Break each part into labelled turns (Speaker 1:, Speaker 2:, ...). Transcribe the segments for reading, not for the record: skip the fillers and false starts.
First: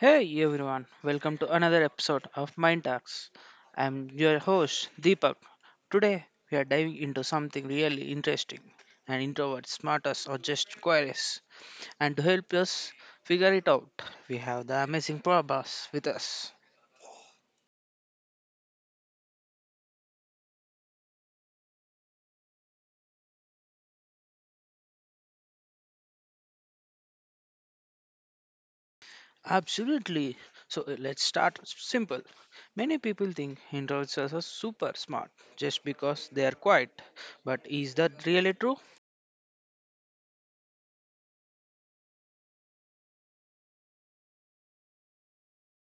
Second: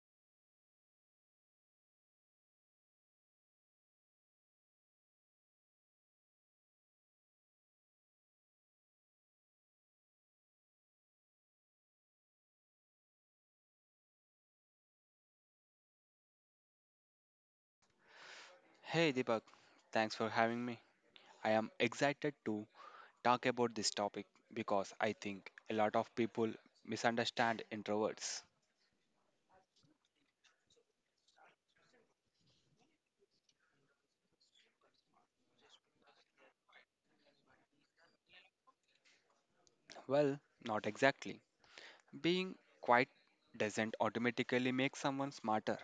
Speaker 1: Hey everyone, welcome to another episode of Mind Talks. I'm your host Deepak. Today we are diving into something really interesting and introverts, smartest, or just curious. And to help us figure it out, we have the amazing Prabhas with us.
Speaker 2: Hey Deepak, thanks for having me. I am excited to talk about this topic because I think a lot of people misunderstand introverts.
Speaker 1: Absolutely. So let's start simple. Many people think introverts are so super smart just because they are quiet. But is that really true?
Speaker 2: Well, not exactly. Being quiet doesn't automatically make someone smarter.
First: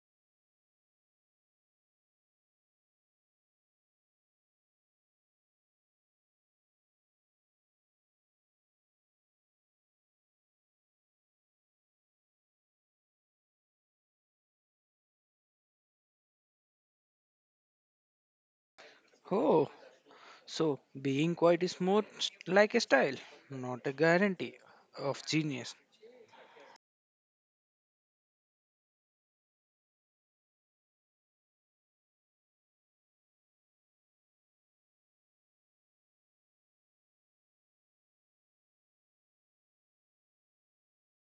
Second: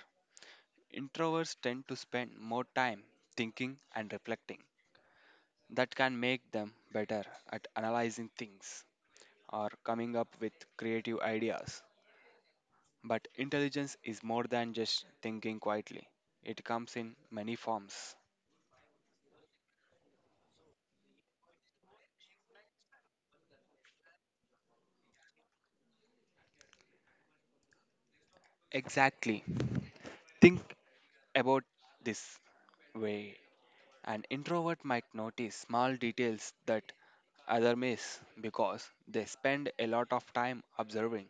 Speaker 2: Introverts tend to spend more time thinking and reflecting. That can make them better at analyzing things or coming up with creative ideas. But intelligence is more than just thinking quietly, it comes in many forms.
Speaker 1: Oh. So being quiet is more like a style, not a guarantee of genius.
Speaker 2: Exactly. Think about this way. An introvert might notice small details that other miss because they spend a lot of time observing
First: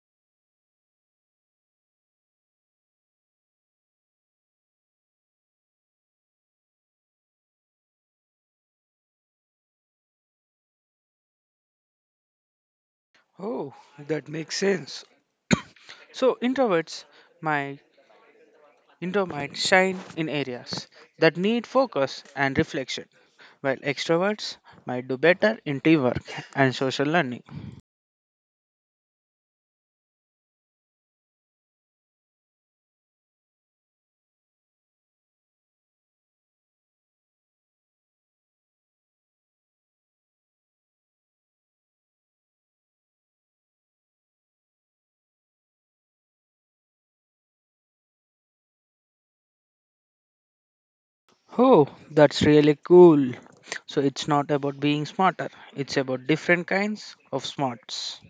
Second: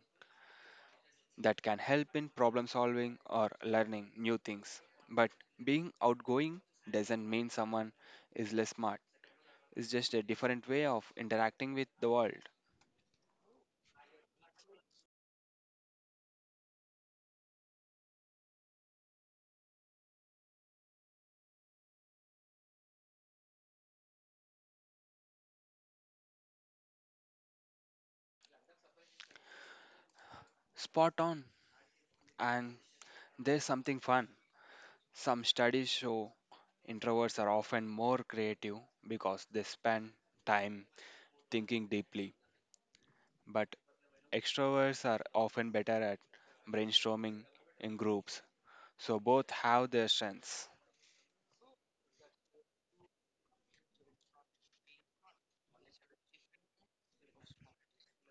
Speaker 2: that can help in problem solving or learning new things. But being outgoing doesn't mean someone is less smart. It's just a different way of interacting with the world.
Speaker 1: Oh, that makes sense. So introverts might, might shine in areas that need focus and reflection, while extroverts might do better in teamwork and social learning.
Speaker 2: Spot on. And there's something fun. Some studies show introverts are often more creative because they spend time thinking deeply, but extroverts are often better at brainstorming in groups. So both have their strengths.
Speaker 1: Oh, that's really cool. So it's not about being smarter, it's about different kinds of smarts.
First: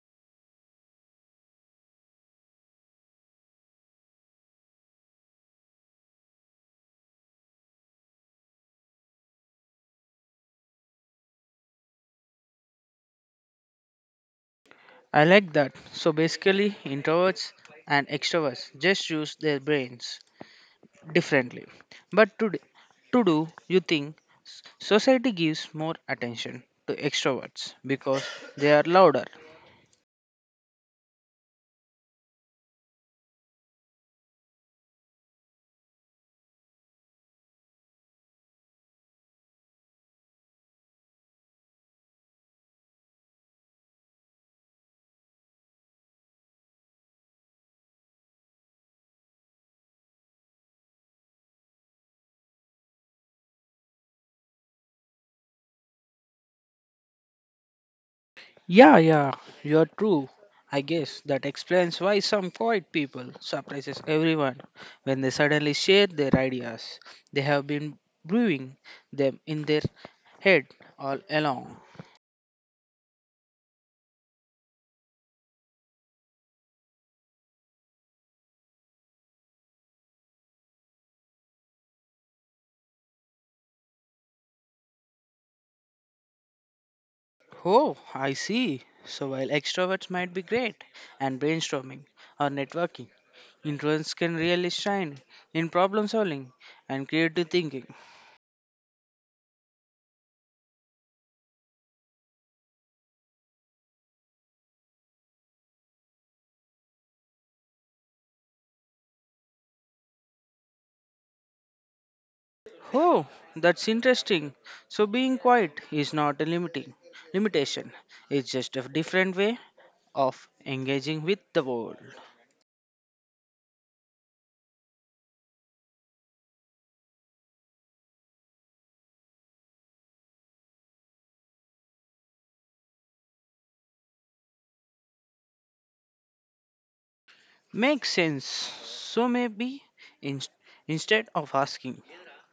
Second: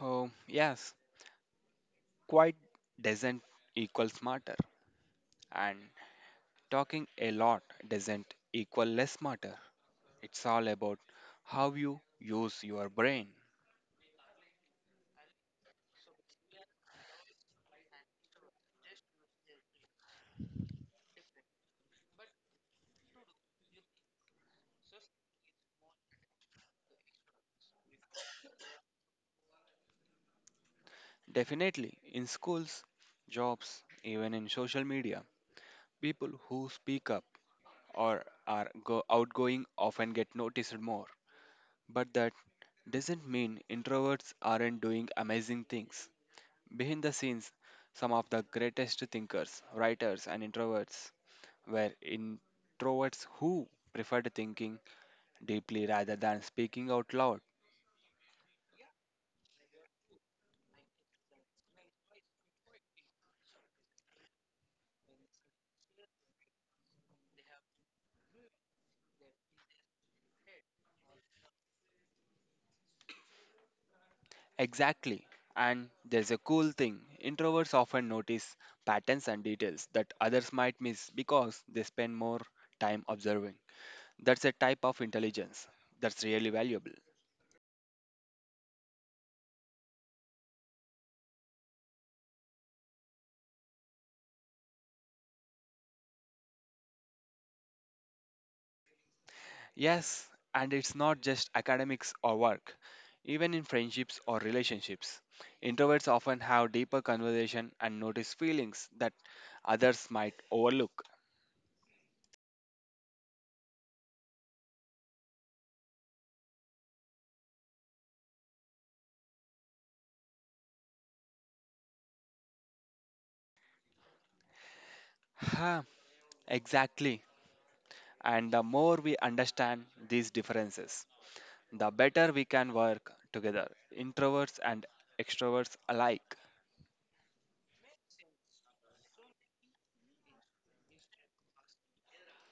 Speaker 2: Oh, yes, quite doesn't equal smarter, and talking a lot doesn't equal less smarter. It's all about how you use your brain.
Speaker 1: I like that. So basically, introverts and extroverts just use their brains differently. But to do, you think society gives more attention to extroverts because they are louder.
Speaker 2: Definitely, in schools, jobs, even in social media, people who speak up or are outgoing often get noticed more. But that doesn't mean introverts aren't doing amazing things. Behind the scenes, some of the greatest thinkers, writers, and introverts were introverts who preferred thinking deeply rather than speaking out loud.
Speaker 1: Yeah, yeah, you're true. I guess that explains why some quiet people surprises everyone when they suddenly share their ideas. They have been brewing them in their head all along.
Speaker 2: Exactly. And there's a cool thing. Introverts often notice patterns and details that others might miss because they spend more time observing. That's a type of intelligence that's really valuable.
Speaker 1: Oh, I see. So while extroverts might be great and brainstorming or networking, introverts can really shine in problem solving and creative thinking.
Speaker 2: Yes, and it's not just academics or work. Even in friendships or relationships, introverts often have deeper conversation and notice feelings that others might overlook.
Speaker 1: Oh, that's interesting. So being quiet is not a limiting limitation. It's just a different way of engaging with the world.
Speaker 2: Ha, exactly. And the more we understand these differences, the better we can work together, introverts and extroverts alike.
Speaker 1: Makes sense. So maybe in, instead of asking,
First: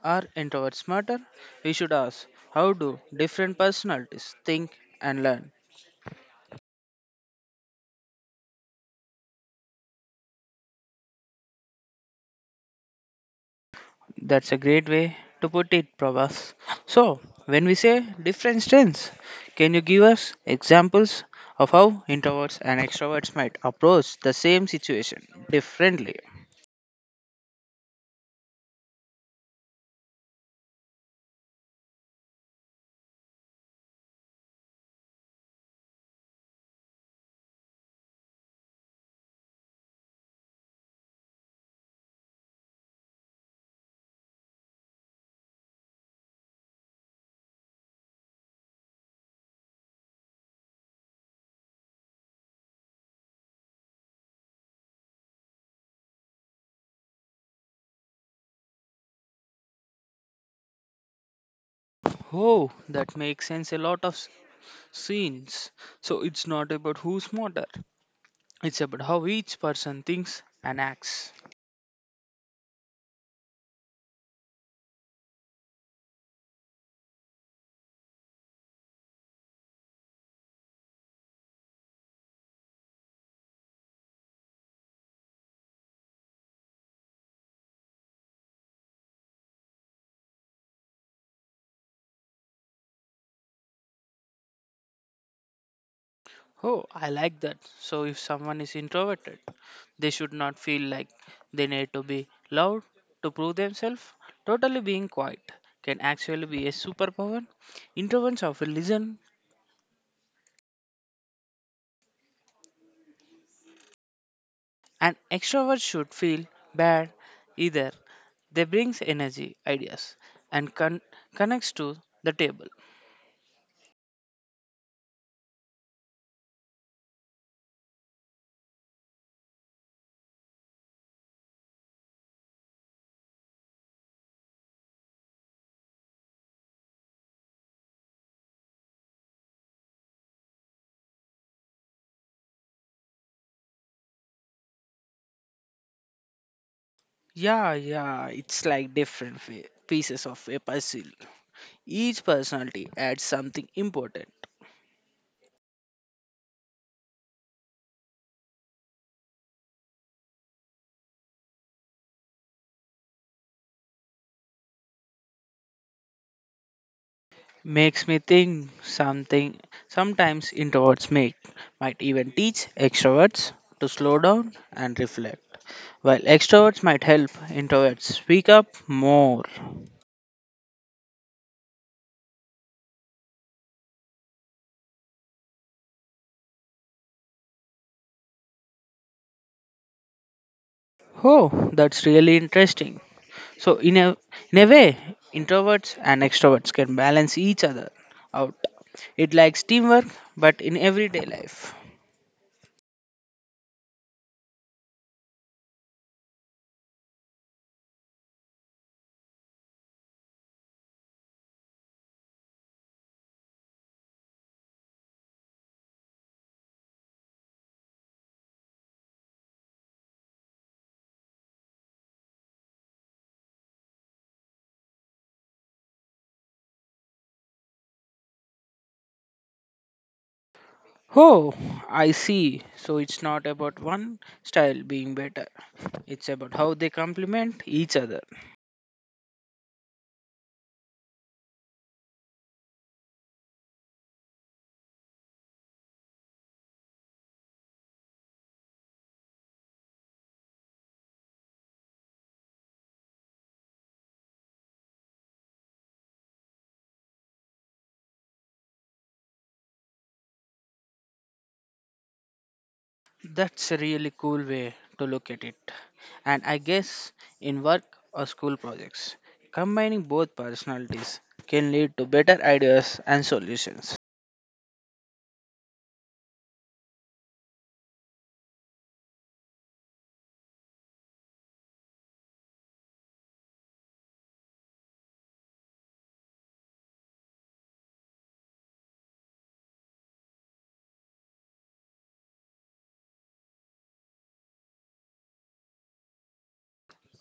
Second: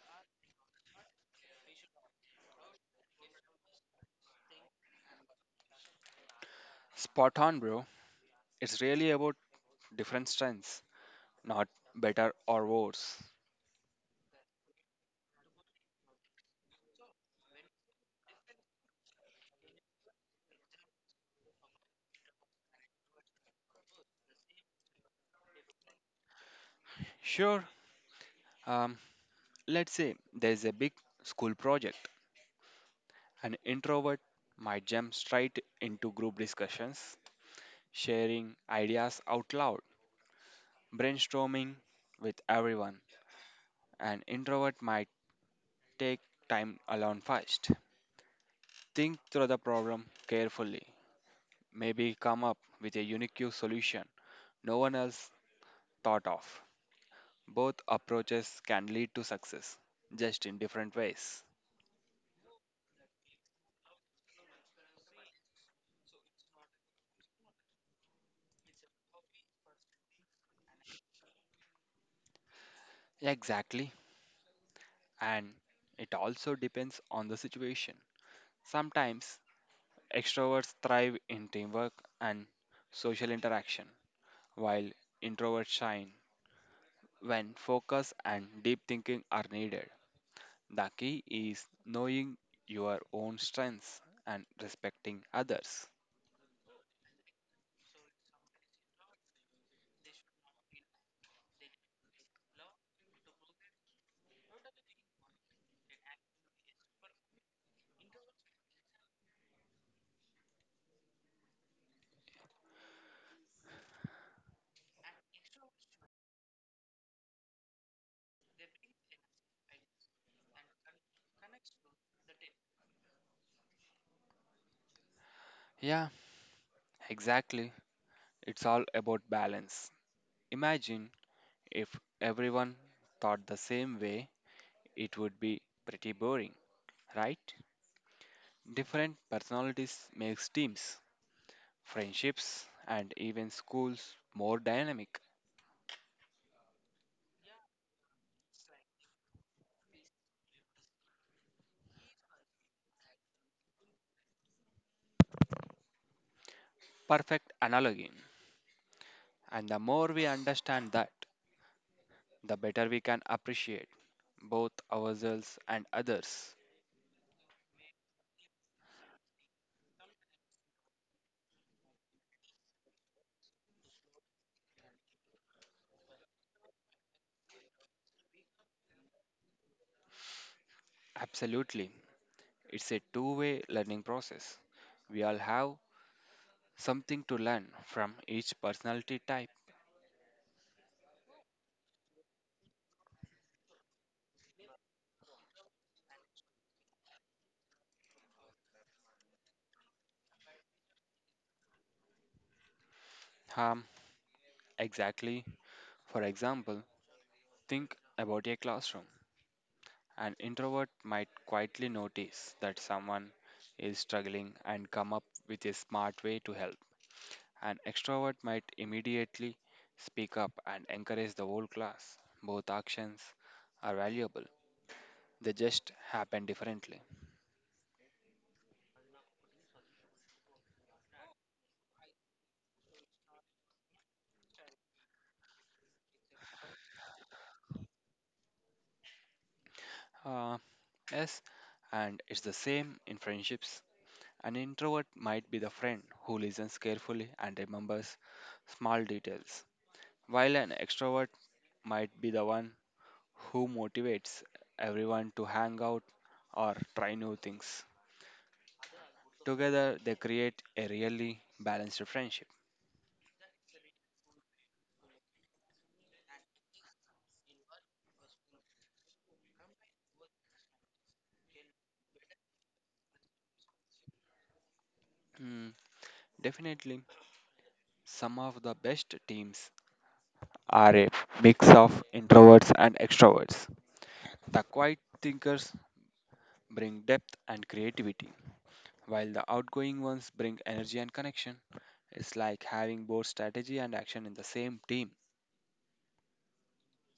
Speaker 1: are introverts smarter? We should ask, how do different personalities think and learn?
Speaker 2: Spot on, bro. It's really about different strengths, not better or worse.
Speaker 1: That's a great way to put it, Prabhas. So, when we say different strengths, can you give us examples of how introverts and extroverts might approach the same situation differently?
Speaker 2: Sure, um, let's say there's a big school project. An introvert might jump straight into group discussions, sharing ideas out loud, brainstorming with everyone. An introvert might take time alone first, think through the problem carefully maybe come up with a unique solution no one else thought of. Both approaches can lead to success, just in different ways.
Speaker 1: Oh, that makes sense. A lot of scenes. So it's not about who's smarter, it's about how each person thinks and acts.
Speaker 2: Exactly, and it also depends on the situation. Sometimes extroverts thrive in teamwork and social interaction, while introverts shine when focus and deep thinking are needed. The key is knowing your own strengths and respecting others.
Speaker 1: Oh, I like that. So if someone is introverted, they should not feel like they need to be loud to prove themselves. Totally being quiet can actually be a superpower. Introverts often listen, and extroverts should feel bad either. They brings energy, ideas, and connects to the table.
Speaker 2: Yeah, exactly. It's all about balance. Imagine if everyone thought the same way, it would be pretty boring, right? Different personalities makes teams, friendships, and even schools more dynamic.
Speaker 1: Yeah, yeah, it's like different pieces of a puzzle. Each personality adds something important.
Speaker 2: Perfect analogy. And the more we understand that, the better we can appreciate both ourselves and others.
Speaker 1: Makes me think something sometimes introverts make. Might even teach extroverts to slow down and reflect. While extroverts might help introverts speak up more.
Speaker 2: Absolutely. It's a two-way learning process. We all have something to learn from each personality type.
Speaker 1: Oh, that's really interesting. So in a way, introverts and extroverts can balance each other out. It likes teamwork, but in everyday life.
Speaker 2: Um, exactly. For example, think about a classroom. An introvert might quietly notice that someone is struggling and come up with a smart way to help. An extrovert might immediately speak up and encourage the whole class. Both actions are valuable, they just happen differently.
Speaker 1: Oh, I see. So it's not about one style being better. It's about how they complement each other.
Speaker 2: Uh, yes, and it's the same in friendships. An introvert might be the friend who listens carefully and remembers small details, while an extrovert might be the one who motivates everyone to hang out or try new things. Together, they create a really balanced friendship.
Speaker 1: That's a really cool way to look at it. And I guess in work or school projects, combining both personalities can lead to better ideas and solutions.
Speaker 2: Hmm, Definitely, some of the best teams are a mix of introverts and extroverts. The quiet thinkers bring depth and creativity, while the outgoing ones bring energy and connection. It's like having both strategy and action in the same team.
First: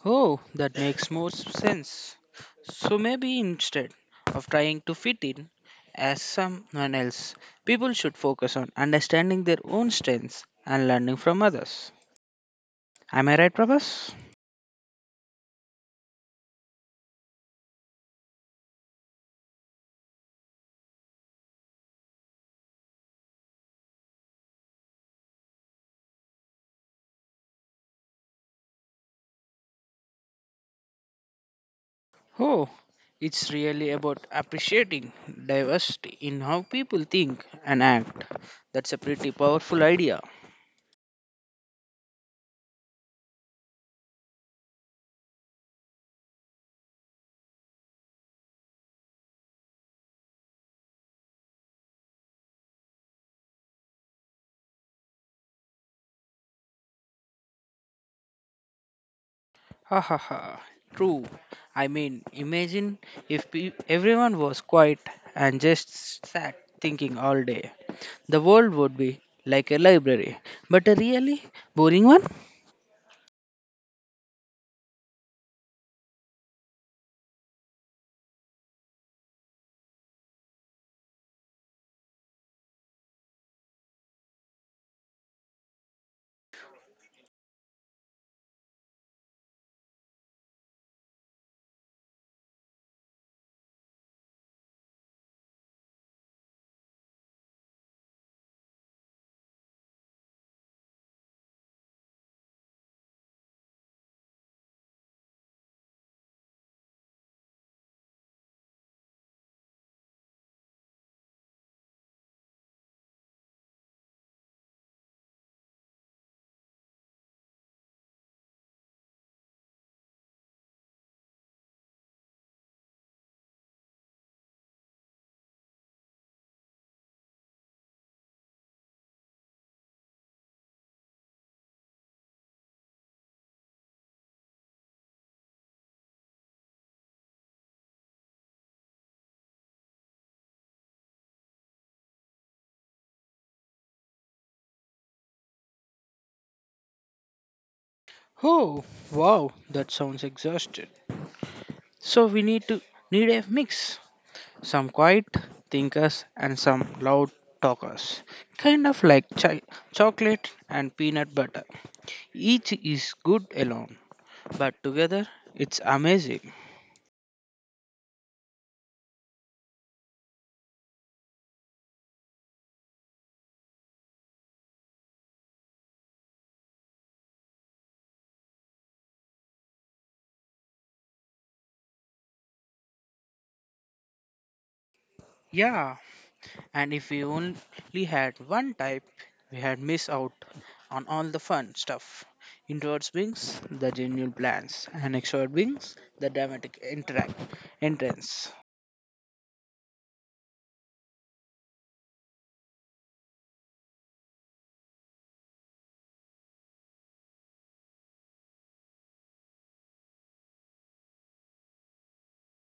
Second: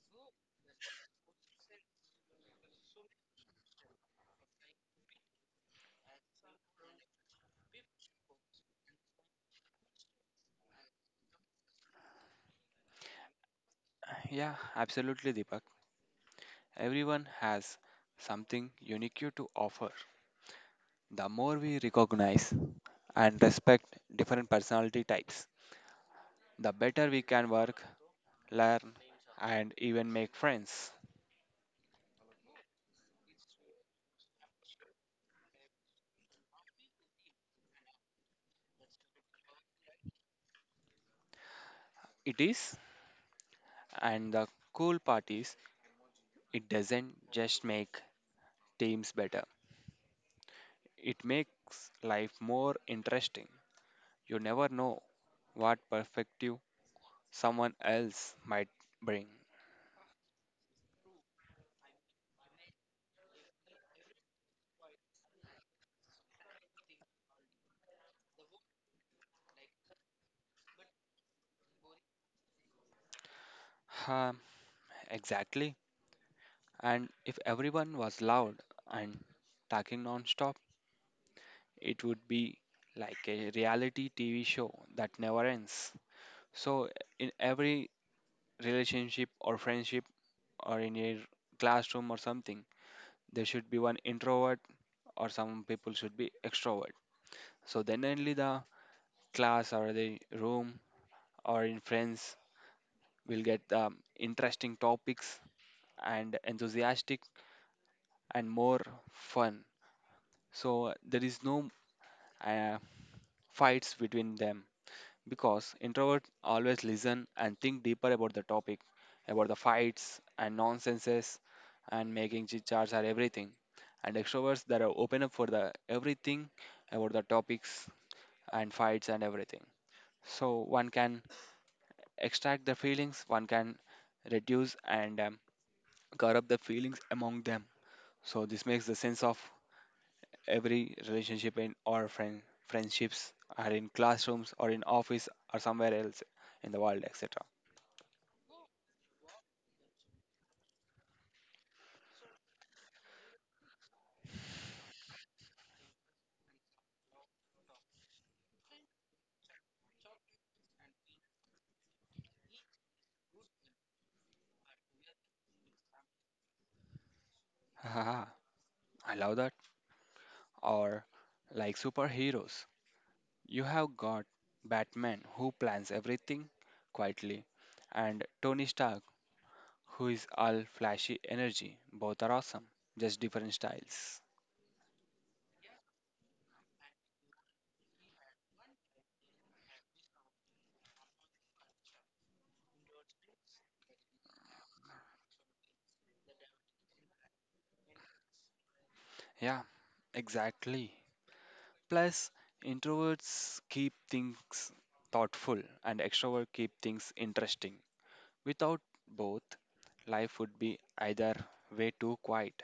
Speaker 1: Oh, that makes more sense. So maybe instead of trying to fit in as someone else, people should focus on understanding their own strengths and learning from others. Am I right, Prabhas?
Speaker 2: Yeah, absolutely, Deepak. Everyone has something unique to offer. The more we recognize and respect different personality types, the better we can work, learn, and even make friends.
Speaker 1: Oh, it's really about appreciating diversity in how people think and act. That's a pretty powerful idea.
Speaker 2: It is, and the cool part is, it doesn't just make teams better, it makes life more interesting. You never know what perspective someone else might bring.
Speaker 1: Ha ha ha. True. I mean, imagine if everyone was quiet and just sat thinking all day. The world would be like a library, but a really boring one.
Speaker 2: Um, exactly. And if everyone was loud and talking non-stop, it would be like a reality TV show that never ends. So in every relationship or friendship or in your classroom or something, there should be one introvert or some people should be extrovert. So then only the class or the room or in friends will get interesting topics and enthusiastic and more fun. So there is no uh, fights between them because introverts always listen and think deeper about the topic, about the fights and nonsenses and making chit chats or everything. And extroverts that are open up for the everything about the topics and fights and everything. So one can extract the feelings one can reduce and cover up the feelings among them, so this makes the sense of every relationship in or friendships are in classrooms or in office or somewhere else in the world etc.
Speaker 1: Oh, wow, that sounds exhausted. So we need to need a mix. Some quiet thinkers and some loud talkers. Kind of like chocolate and peanut butter. Each is good alone, but together it's amazing.
Speaker 2: Haha, I love that, or like superheroes. You have got Batman, who plans everything quietly, and Tony Stark, who is all flashy energy. Both are awesome, just different styles.
Speaker 1: Yeah, and if we only had one type, we had missed out on all the fun stuff. Introverts beings, the genuine plans, and extrovert beings, the dramatic interact entrance.
Speaker 2: Yeah, exactly. Plus, introverts keep things thoughtful and extroverts keep things interesting. Without both, life would be either way too quiet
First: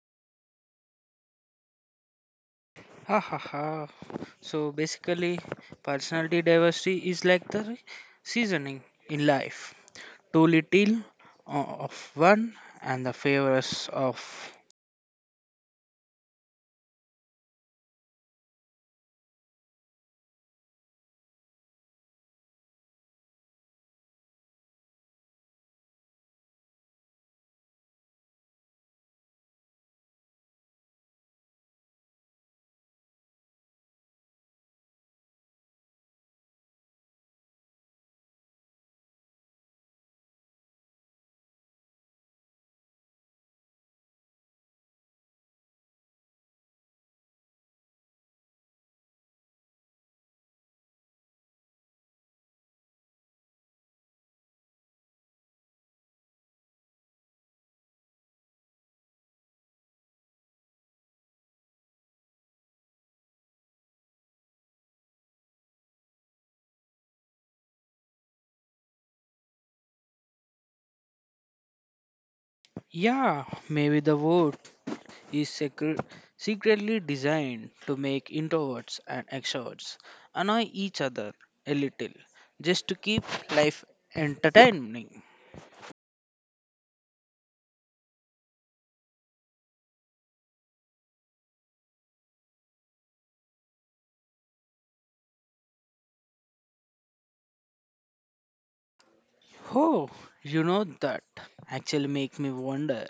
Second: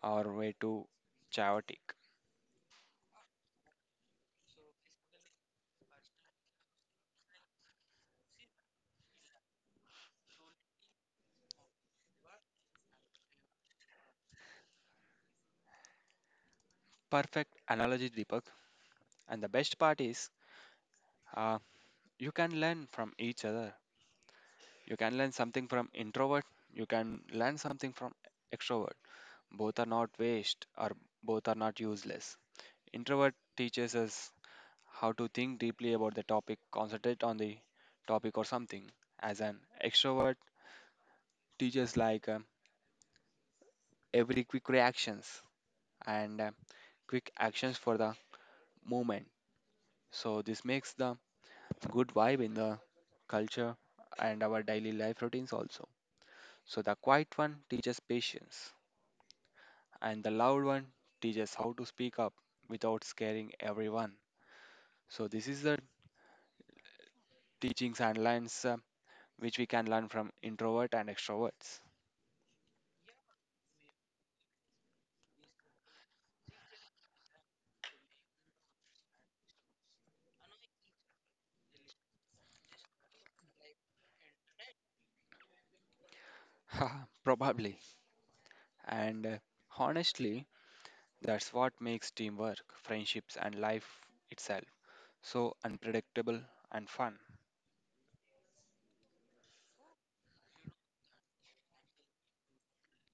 Speaker 2: or way too chaotic.
Speaker 1: Ha ha ha. So basically, personality diversity is like the seasoning in life. Too little of one and the favors of.
Speaker 2: Perfect analogy, Deepak. And the best part is, uh, you can learn from each other. You can learn something from introvert. You can learn something from extrovert. Both are not waste or both are not useless. Introvert teaches us how to think deeply about the topic, concentrate on the topic or something. As an extrovert, teaches like every quick reactions and quick actions for the moment. So this makes the good vibe in the culture and our daily life routines also. So the quiet one teaches patience and the loud one teaches how to speak up without scaring everyone. So this is the teachings and lines which we can learn from introvert and extroverts.
Speaker 1: Yeah, maybe the vote is secretly designed to make introverts and extroverts annoy each other a little just to keep life entertaining.
Speaker 2: Haha, probably. And honestly, that's what makes teamwork, friendships, and life itself so unpredictable and fun.
Speaker 1: Oh, you know that actually make me wonder,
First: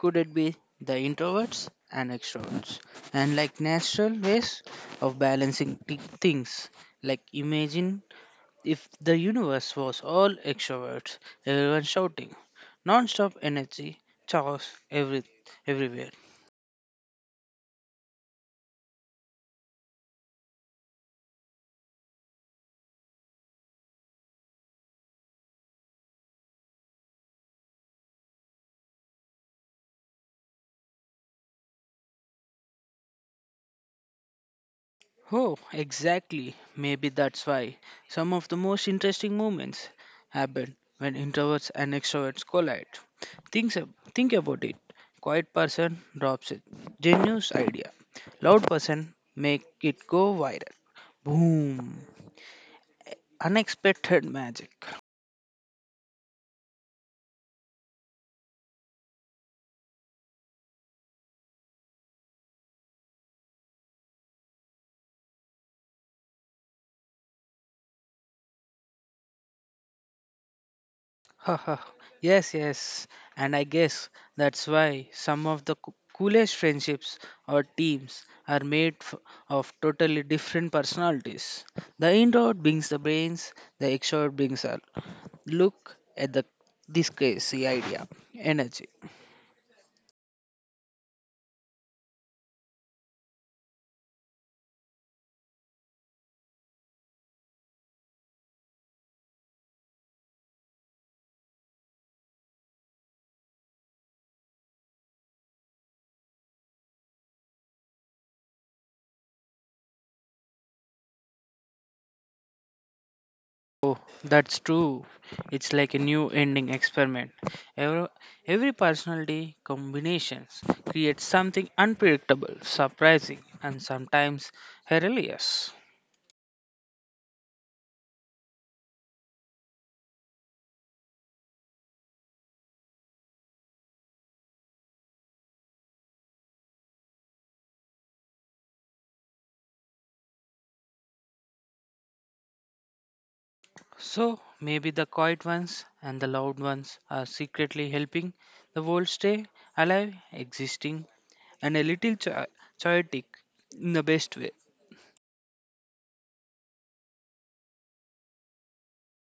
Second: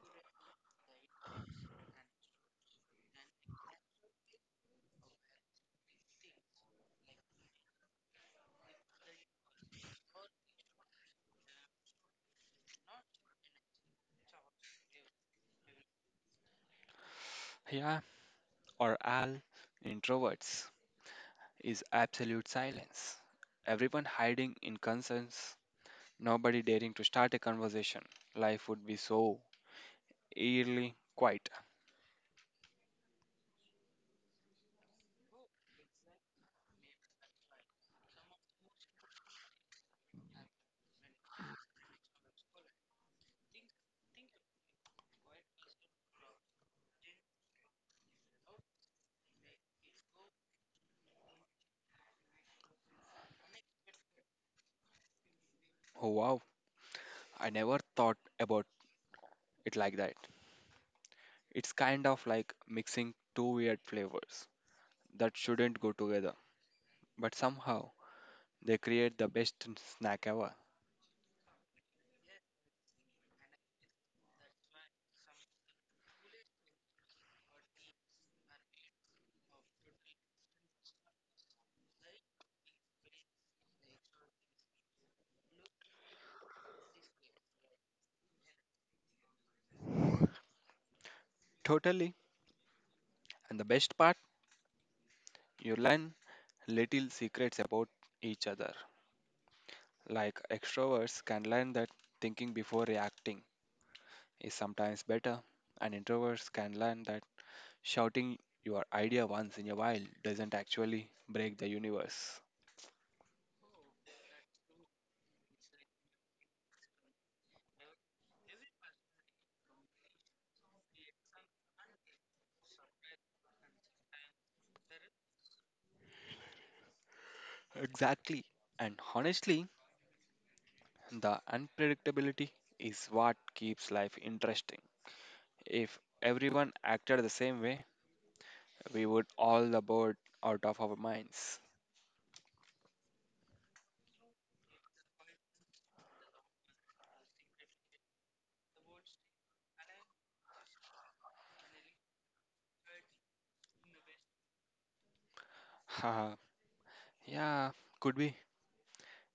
Speaker 1: could it be the introverts and extroverts and like natural ways of balancing things. Like imagine if the universe was all extroverts, everyone shouting, non-stop energy, chaos everywhere.
Speaker 2: Yeah, or introverts, is absolute silence. Everyone hiding in concerns, nobody daring to start a conversation. Life would be so eerily quiet.
Speaker 1: Oh, exactly. Maybe that's why some of the most interesting moments happen when introverts and extroverts collide. Think about it. Quiet person drops it. Genius idea. Loud person make it go viral. Boom. Unexpected magic.
Speaker 2: Oh wow, I never thought about it like that. It's kind of like mixing two weird flavors that shouldn't go together, but somehow they create the best snack ever.
Speaker 1: Yes, yes. And I guess that's why some of the coolest friendships or teams are made of totally different personalities. The introvert brings the brains, the extrovert brings our look at the this crazy idea, energy.
Speaker 2: Totally. And the best part, you learn little secrets about each other. Like extroverts can learn that thinking before reacting is sometimes better, and introverts can learn that shouting your idea once in a while doesn't actually break the universe.
Speaker 1: Oh, that's true. It's like a new ending experiment. Every, every personality combinations creates something unpredictable, surprising, and sometimes hilarious.
Speaker 2: Exactly. And honestly, the unpredictability is what keeps life interesting. If everyone acted the same way, we would all about out of our minds.
Speaker 1: So maybe the quiet ones and the loud ones are secretly helping the world stay alive, existing, and a little chaotic in the best way.
Speaker 2: Haha, yeah, could be.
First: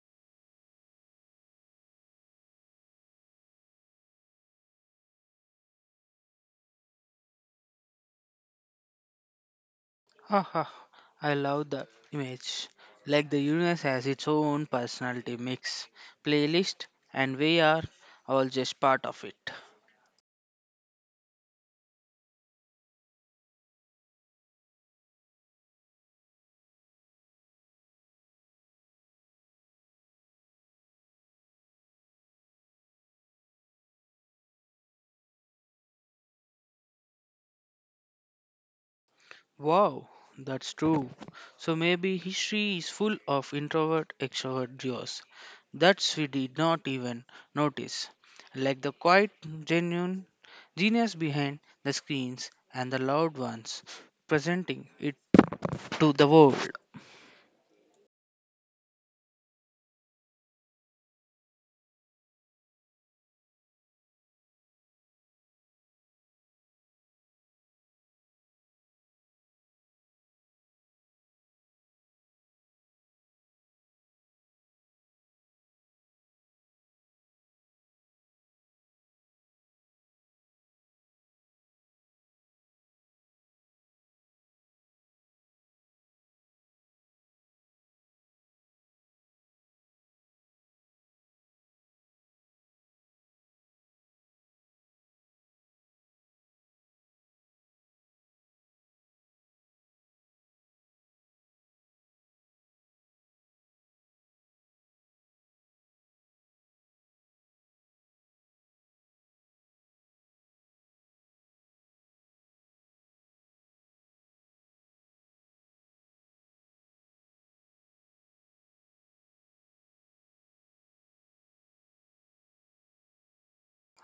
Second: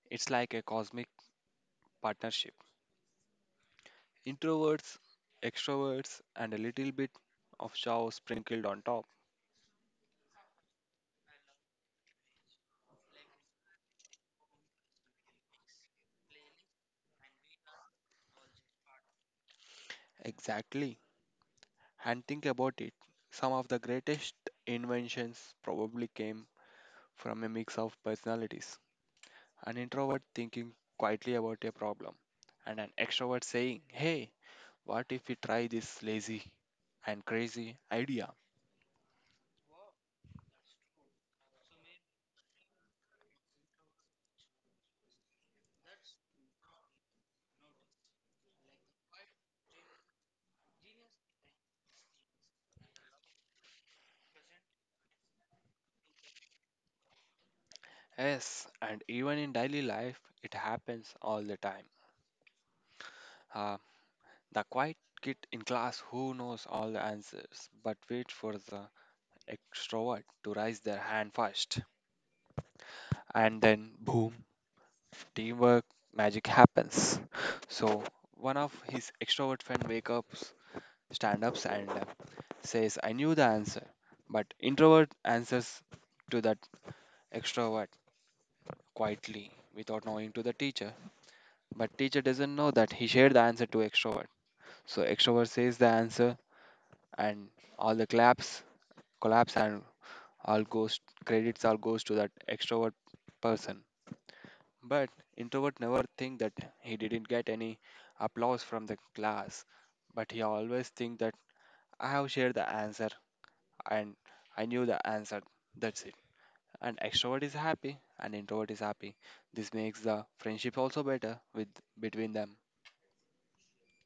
Speaker 2: It's like a cosmic partnership. Introverts, extroverts, and a little bit of chow sprinkled on top.
Speaker 1: Haha, I love the image. Like the universe has its own personality mix, playlist, and we are all just part of it.
Speaker 2: Exactly. And think about it. Some of the greatest inventions probably came from a mix of personalities. An introvert thinking quietly about a problem, and an extrovert saying, "Hey, what if we try this lazy and crazy idea?"
Speaker 1: Wow, that's true. So maybe history is full of introvert extrovert duos. That's we did not even notice. Like the quiet genuine genius behind the screens and the loud ones presenting it to the world.
Speaker 2: Yes, and even in daily life, it happens all the time. Uh, the quiet kid in class who knows all the answers but waits for the extrovert to raise their hand first. And then, boom, teamwork magic happens. So, one of his extrovert friend wake up, stand ups, and says, "I knew the answer." But introvert answers to that extrovert quietly without knowing to the teacher. But teacher doesn't know that he shared the answer to extrovert. So extrovert says the answer and all the claps collapse and all goes credits all goes to that extrovert person. But introvert never think that he didn't get any applause from the class. But he always think that I have shared the answer and I knew the answer. That's it. And extrovert is happy and introvert is happy. This makes the friendship also better with between them.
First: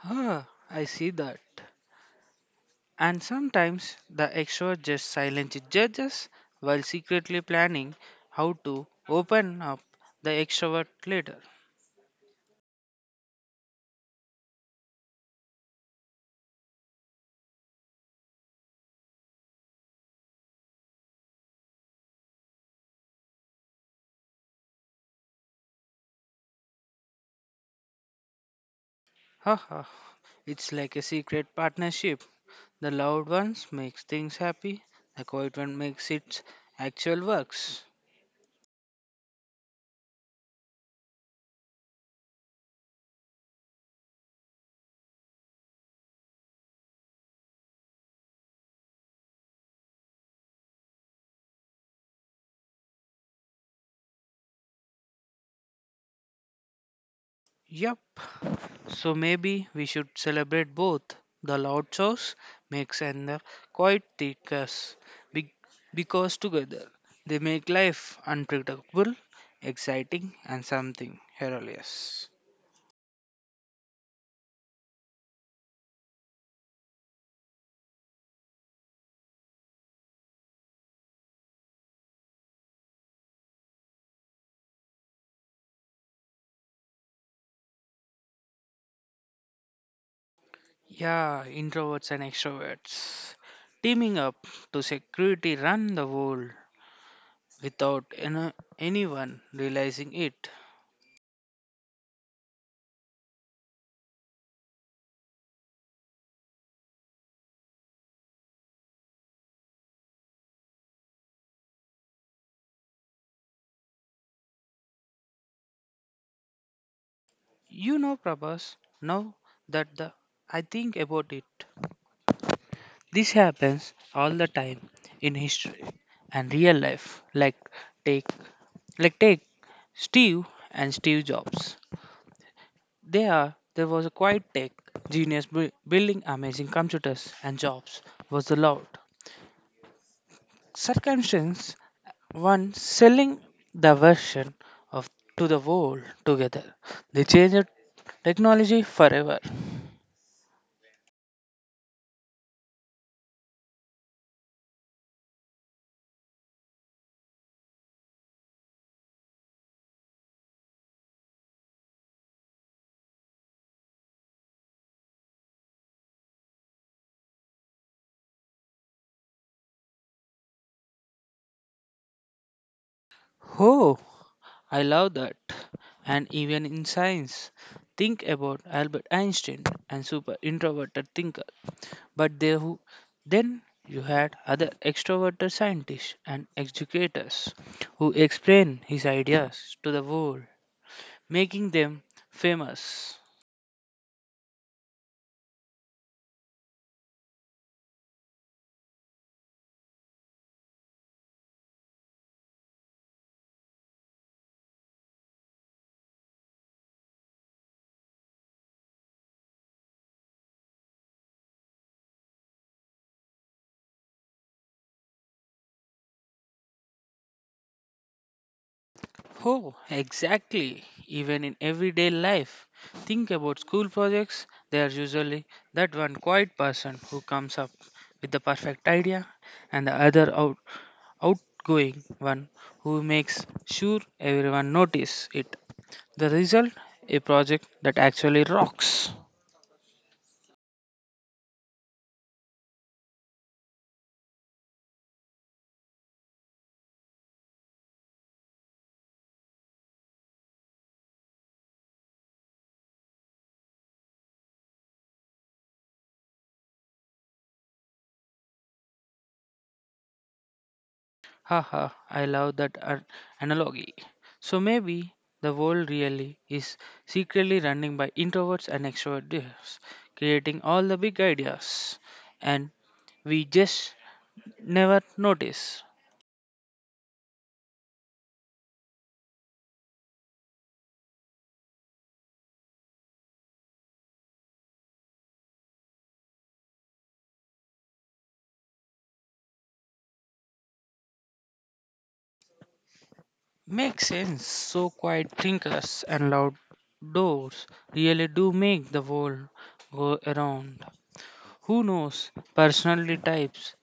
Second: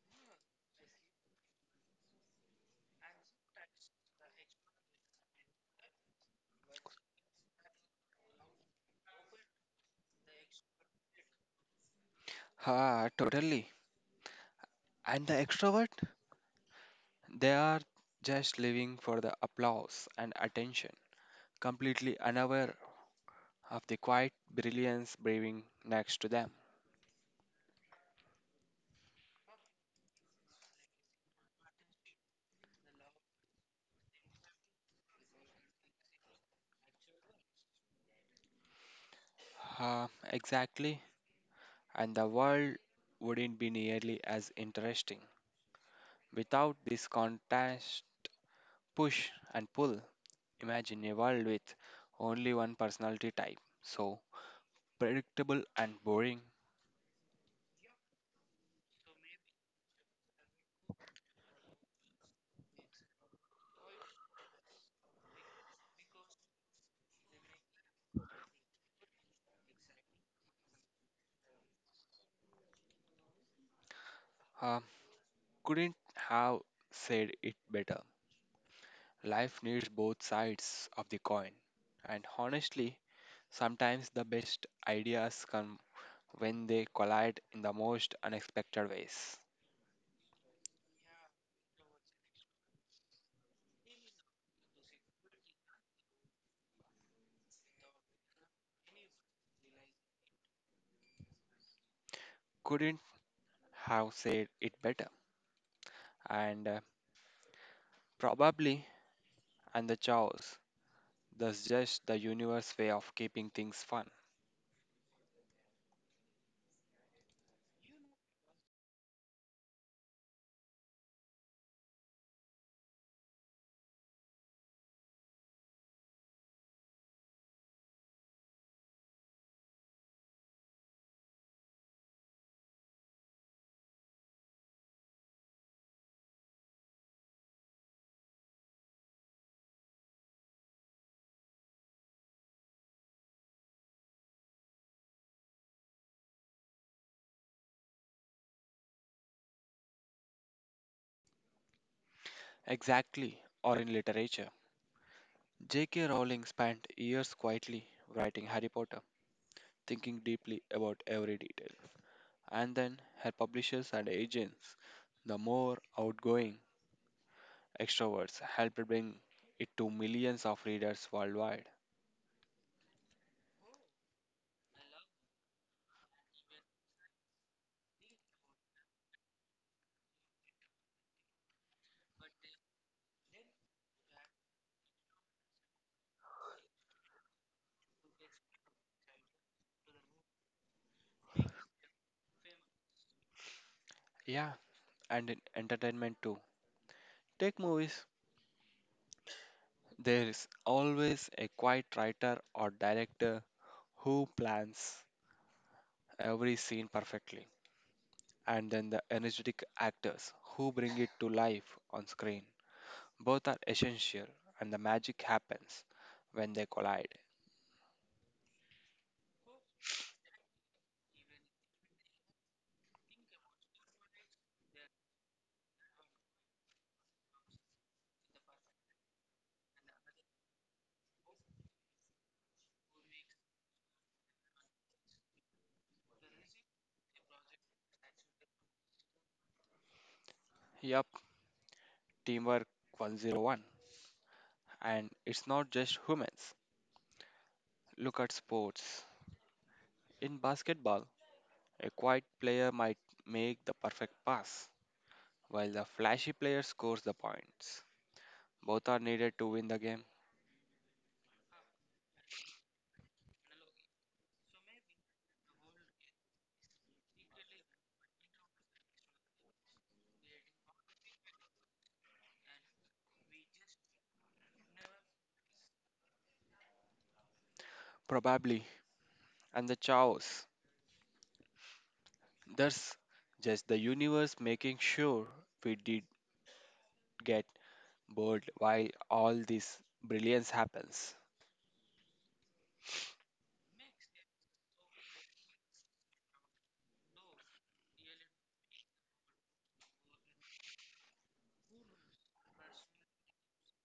Speaker 1: Ah, I see that. And sometimes the extrovert just silently judges while secretly planning how to open up the extrovert later.
Speaker 2: Ha, totally. And the extrovert, they are just living for the applause and attention, completely unaware of the quiet brilliance breathing next to them.
Speaker 1: Haha, it's like a secret partnership. The loud ones makes things happy, the quiet one makes its actual works.
Speaker 2: Uh, exactly, and the world wouldn't be nearly as interesting without this contrast, push and pull. Imagine a world with only one personality type, so predictable and boring.
Speaker 1: Yup. So maybe we should celebrate both. The loud chores makes and the quiet takers. Be- because together they make life unpredictable, exciting and something hilarious.
Speaker 2: Uh, couldn't have said it better. Life needs both sides of the coin, and honestly, sometimes the best ideas come when they collide in the most unexpected ways.
Speaker 1: Yeah, introverts and extroverts teaming up to security run the world without anyone realizing it.
Speaker 2: Couldn't have said it better. And probably, and the chaos, that's just the universe way of keeping things fun.
Speaker 1: You know, Prabhas, now that the I think about it, this happens all the time in history and real life. Take, like take Steve Steve Jobs. There was a quiet tech genius building amazing computers, and Jobs was the Lord. Circumstance one selling the version of to the world together. They changed technology forever.
Speaker 2: Exactly, or in literature. J.K. Rowling spent years quietly writing Harry Potter, thinking deeply about every detail, and then her publishers and agents, the more outgoing extroverts, helped bring it to millions of readers worldwide.
Speaker 1: Oh, I love that. And even in science, think about Albert Einstein and super introverted thinker. But then you had other extroverted scientists and educators who explain his ideas to the world, making them famous.
Speaker 2: Yeah, and in entertainment too. Take movies. There is always a quiet writer or director who plans every scene perfectly, and then the energetic actors who bring it to life on screen. Both are essential, and the magic happens when they collide.
Speaker 1: Oh, exactly. Even in everyday life, think about school projects. They are usually that one quiet person who comes up with the perfect idea, and the other outgoing one who makes sure everyone notice it. The result, a project that actually rocks.
Speaker 2: Yup, teamwork 101. And it's not just humans. Look at sports. In basketball, a quiet player might make the perfect pass, while the flashy player scores the points. Both are needed to win the game.
Speaker 1: Haha, I love that analogy. So maybe the world really is secretly running by introverts and extroverts, creating all the big ideas, and we just never notice.
Speaker 2: Probably. And the chaos, there's just the universe making sure we did get bored while all this brilliance happens.
Speaker 1: Makes sense. So quiet thinkers and loud doors really do make the world go around. Who knows? Personality types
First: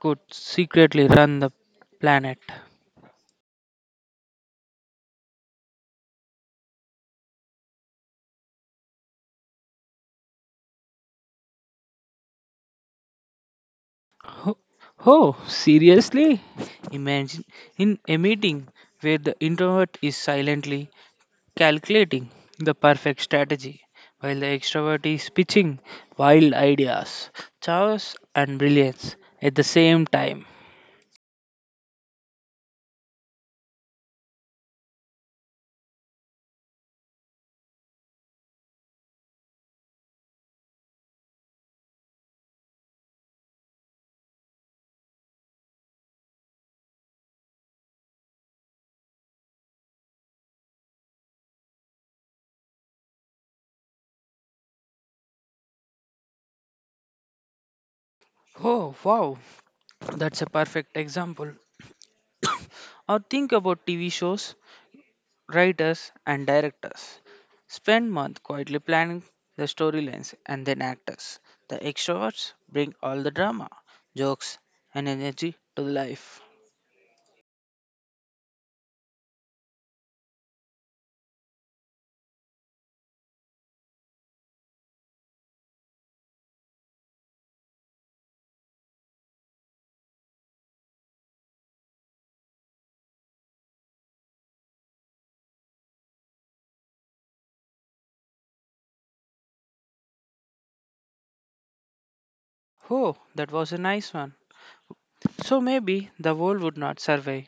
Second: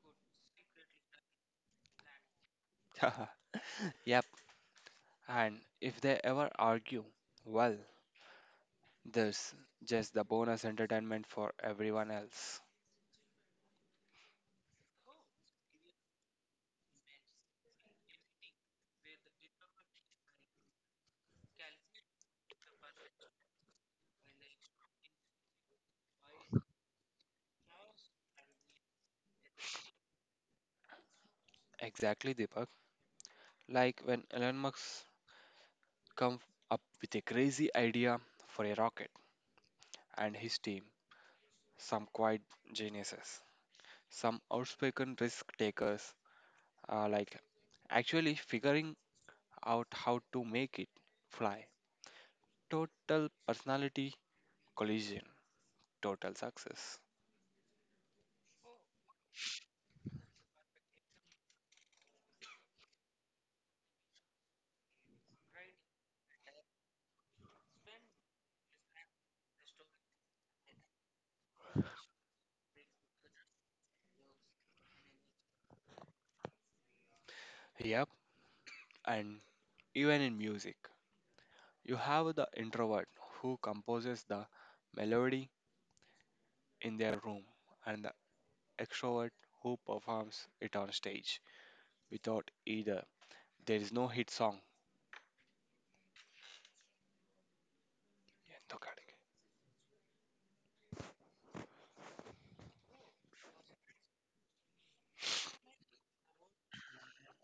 Speaker 1: could secretly run the planet.
Speaker 2: Yep. And if they ever argue, well, there's just the bonus entertainment for everyone else.
Speaker 1: Oh, oh, seriously? Imagine in a meeting where the introvert is silently calculating the perfect strategy while the extrovert is pitching wild ideas, chaos, and brilliance at the same time.
Speaker 2: Exactly, Deepak. Like when Elon Musk come up with a crazy idea for a rocket, and his team, some quiet geniuses, some outspoken risk takers, are like actually figuring out how to make it fly. Total personality collision, total success.
Speaker 1: Oh, wow, that's a perfect example. Or think about TV shows writers and directors spend months quietly planning the storylines and then actors. The extroverts bring all the drama, jokes, and energy to the life.
Speaker 2: Yep, and even in music, you have the introvert who composes the melody in their room and extrovert who performs it on stage. Without either, there is no hit song.
Speaker 1: Oh, that was a nice one. So maybe the world would not survive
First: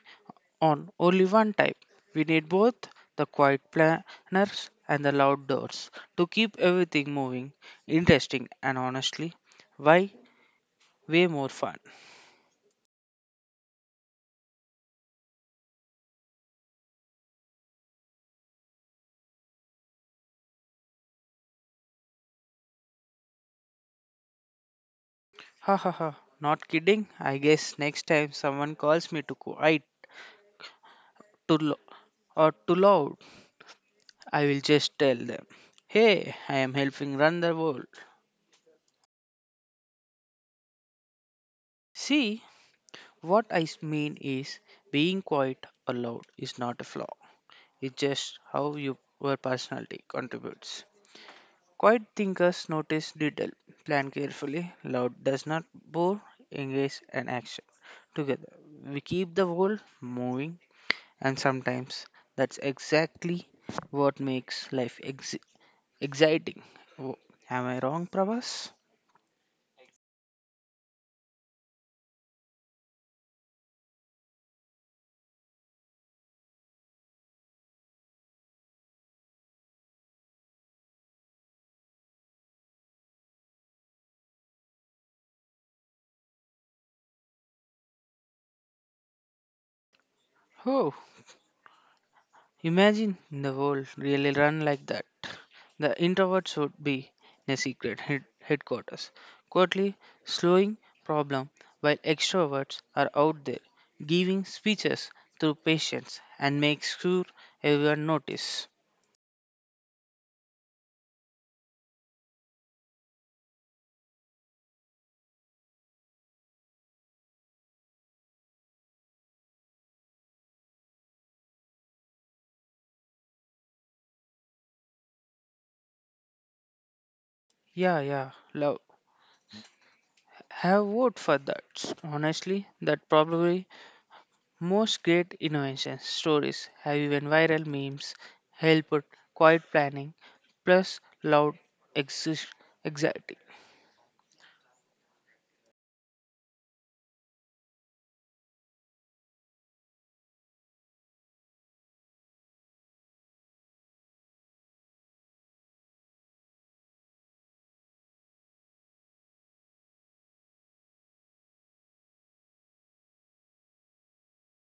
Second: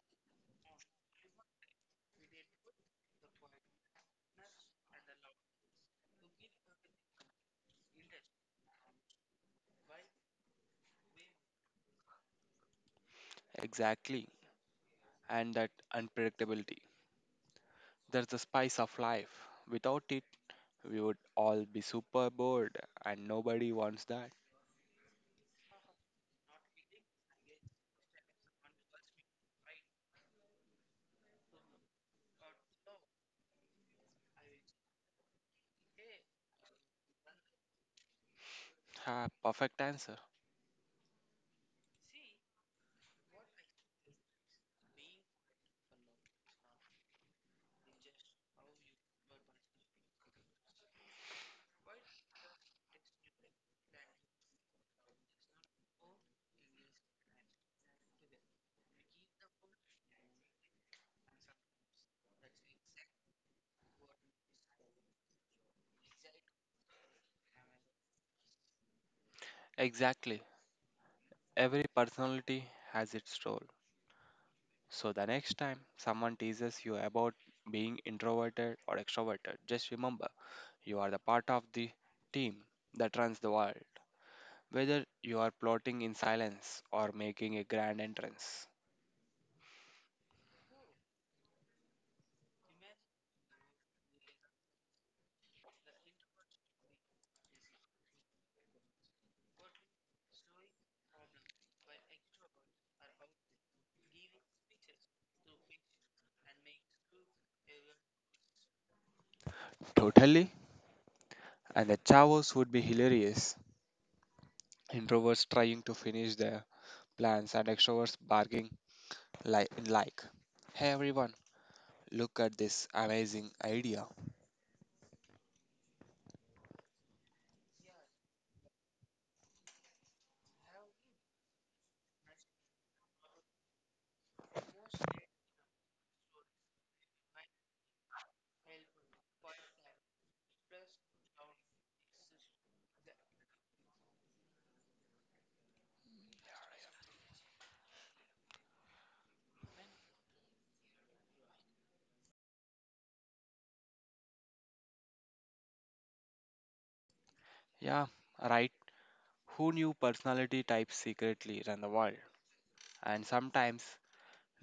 Speaker 1: on only one type. We need both the quiet planners and the loud doors to keep everything moving, interesting, and honestly, why way more fun.
Speaker 2: Exactly, and that unpredictability, that's the spice of life. Without it, we would all be super bored, and nobody wants that.
Speaker 1: Ha ha ha. Not kidding. I guess next time someone calls me too quiet, too low, or too loud, I will just tell them, "Hey, I am helping run the world."
Speaker 2: Ah, perfect answer.
Speaker 1: See, what I mean is, being quiet or loud is not a flaw. It's just how your personality contributes. Quiet thinkers notice detail, plan carefully. Loud does not bore, engage, and action. Together, we keep the world moving. And sometimes that's exactly what makes life exciting. Oh, am I wrong, Prabhas?
Speaker 2: Exactly. Every personality has its role. So the next time someone teases you about being introverted or extroverted, just remember you are the part of the team that runs the world, whether you are plotting in silence or making a grand entrance.
Speaker 1: Oh, imagine the world really run like that. The introverts would be in a secret headquarters, quietly slowing problem, while extroverts are out there giving speeches through patience and make sure everyone notice.
Speaker 2: Totally. And the chavos would be hilarious. Introverts trying to finish their plans and extroverts barking, like, "Hey everyone, look at this amazing idea."
Speaker 1: Yeah, yeah, love. Have vote for that. Honestly, that probably. Most great innovation stories have even viral memes, help with quiet planning, plus loud exist- anxiety.
Speaker 2: Yeah, right. Who knew personality types secretly run the world and sometimes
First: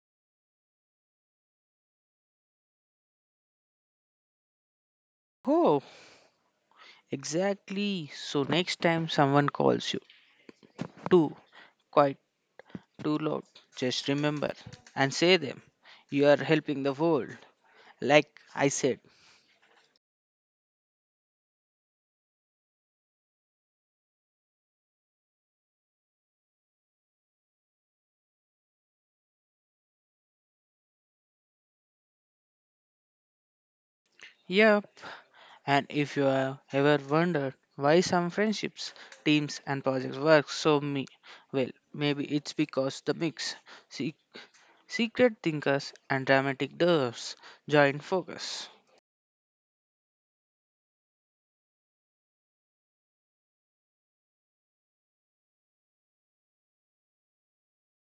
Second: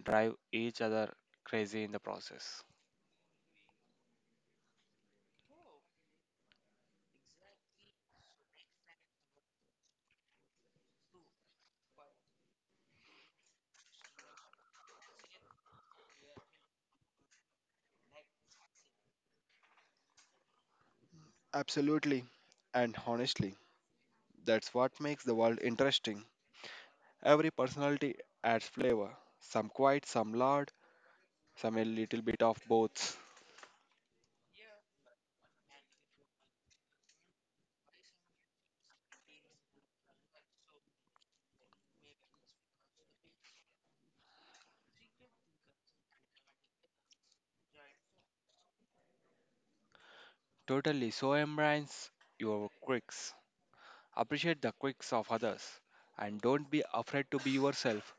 Speaker 2: drive each other crazy in the process?
Speaker 1: Oh, exactly. So next time someone calls you too quiet, too loud, just remember and say them. You are helping the world. Like I said.
Speaker 2: Absolutely. And honestly, that's what makes the world interesting. Every personality adds flavor, some quiet, some loud, some a little bit of both.
Speaker 1: Yep. And if you have ever wondered why some friendships, teams and projects work so me well, maybe it's because the mix secret thinkers and dramatic doers join focus.
Speaker 2: Totally, so embrace your quirks. Appreciate the quirks of others and don't be afraid to be yourself,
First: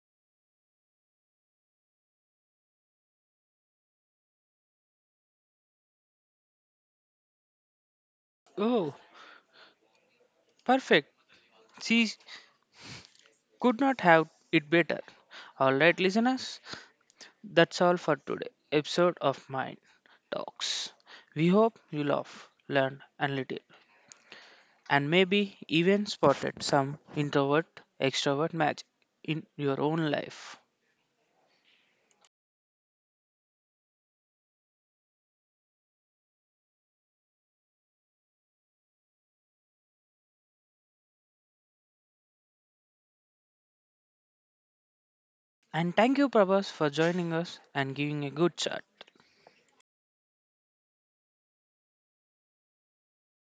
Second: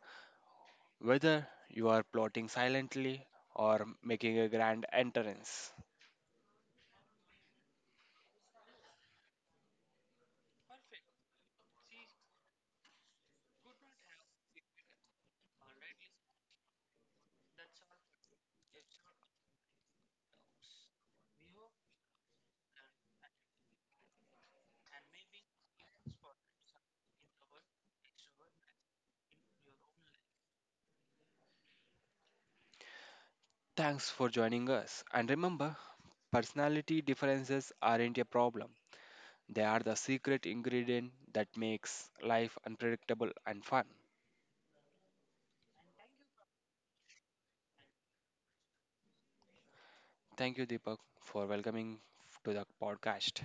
Speaker 2: whether you are plotting silently or making a grand entrance.
Speaker 1: Oh, perfect. She could not have it better. All right, listeners, that's all for today episode of Mind Talks. We hope you love, learn and little, and maybe even spotted some introvert extrovert match in your own life.
Speaker 2: Thanks for joining us. And remember, personality differences aren't a problem, they are the secret ingredient that makes life unpredictable and fun.
Speaker 1: And thank you, Prabhas, for joining us and giving a good chat.
Speaker 2: Thank you, Deepak, for welcoming to the podcast.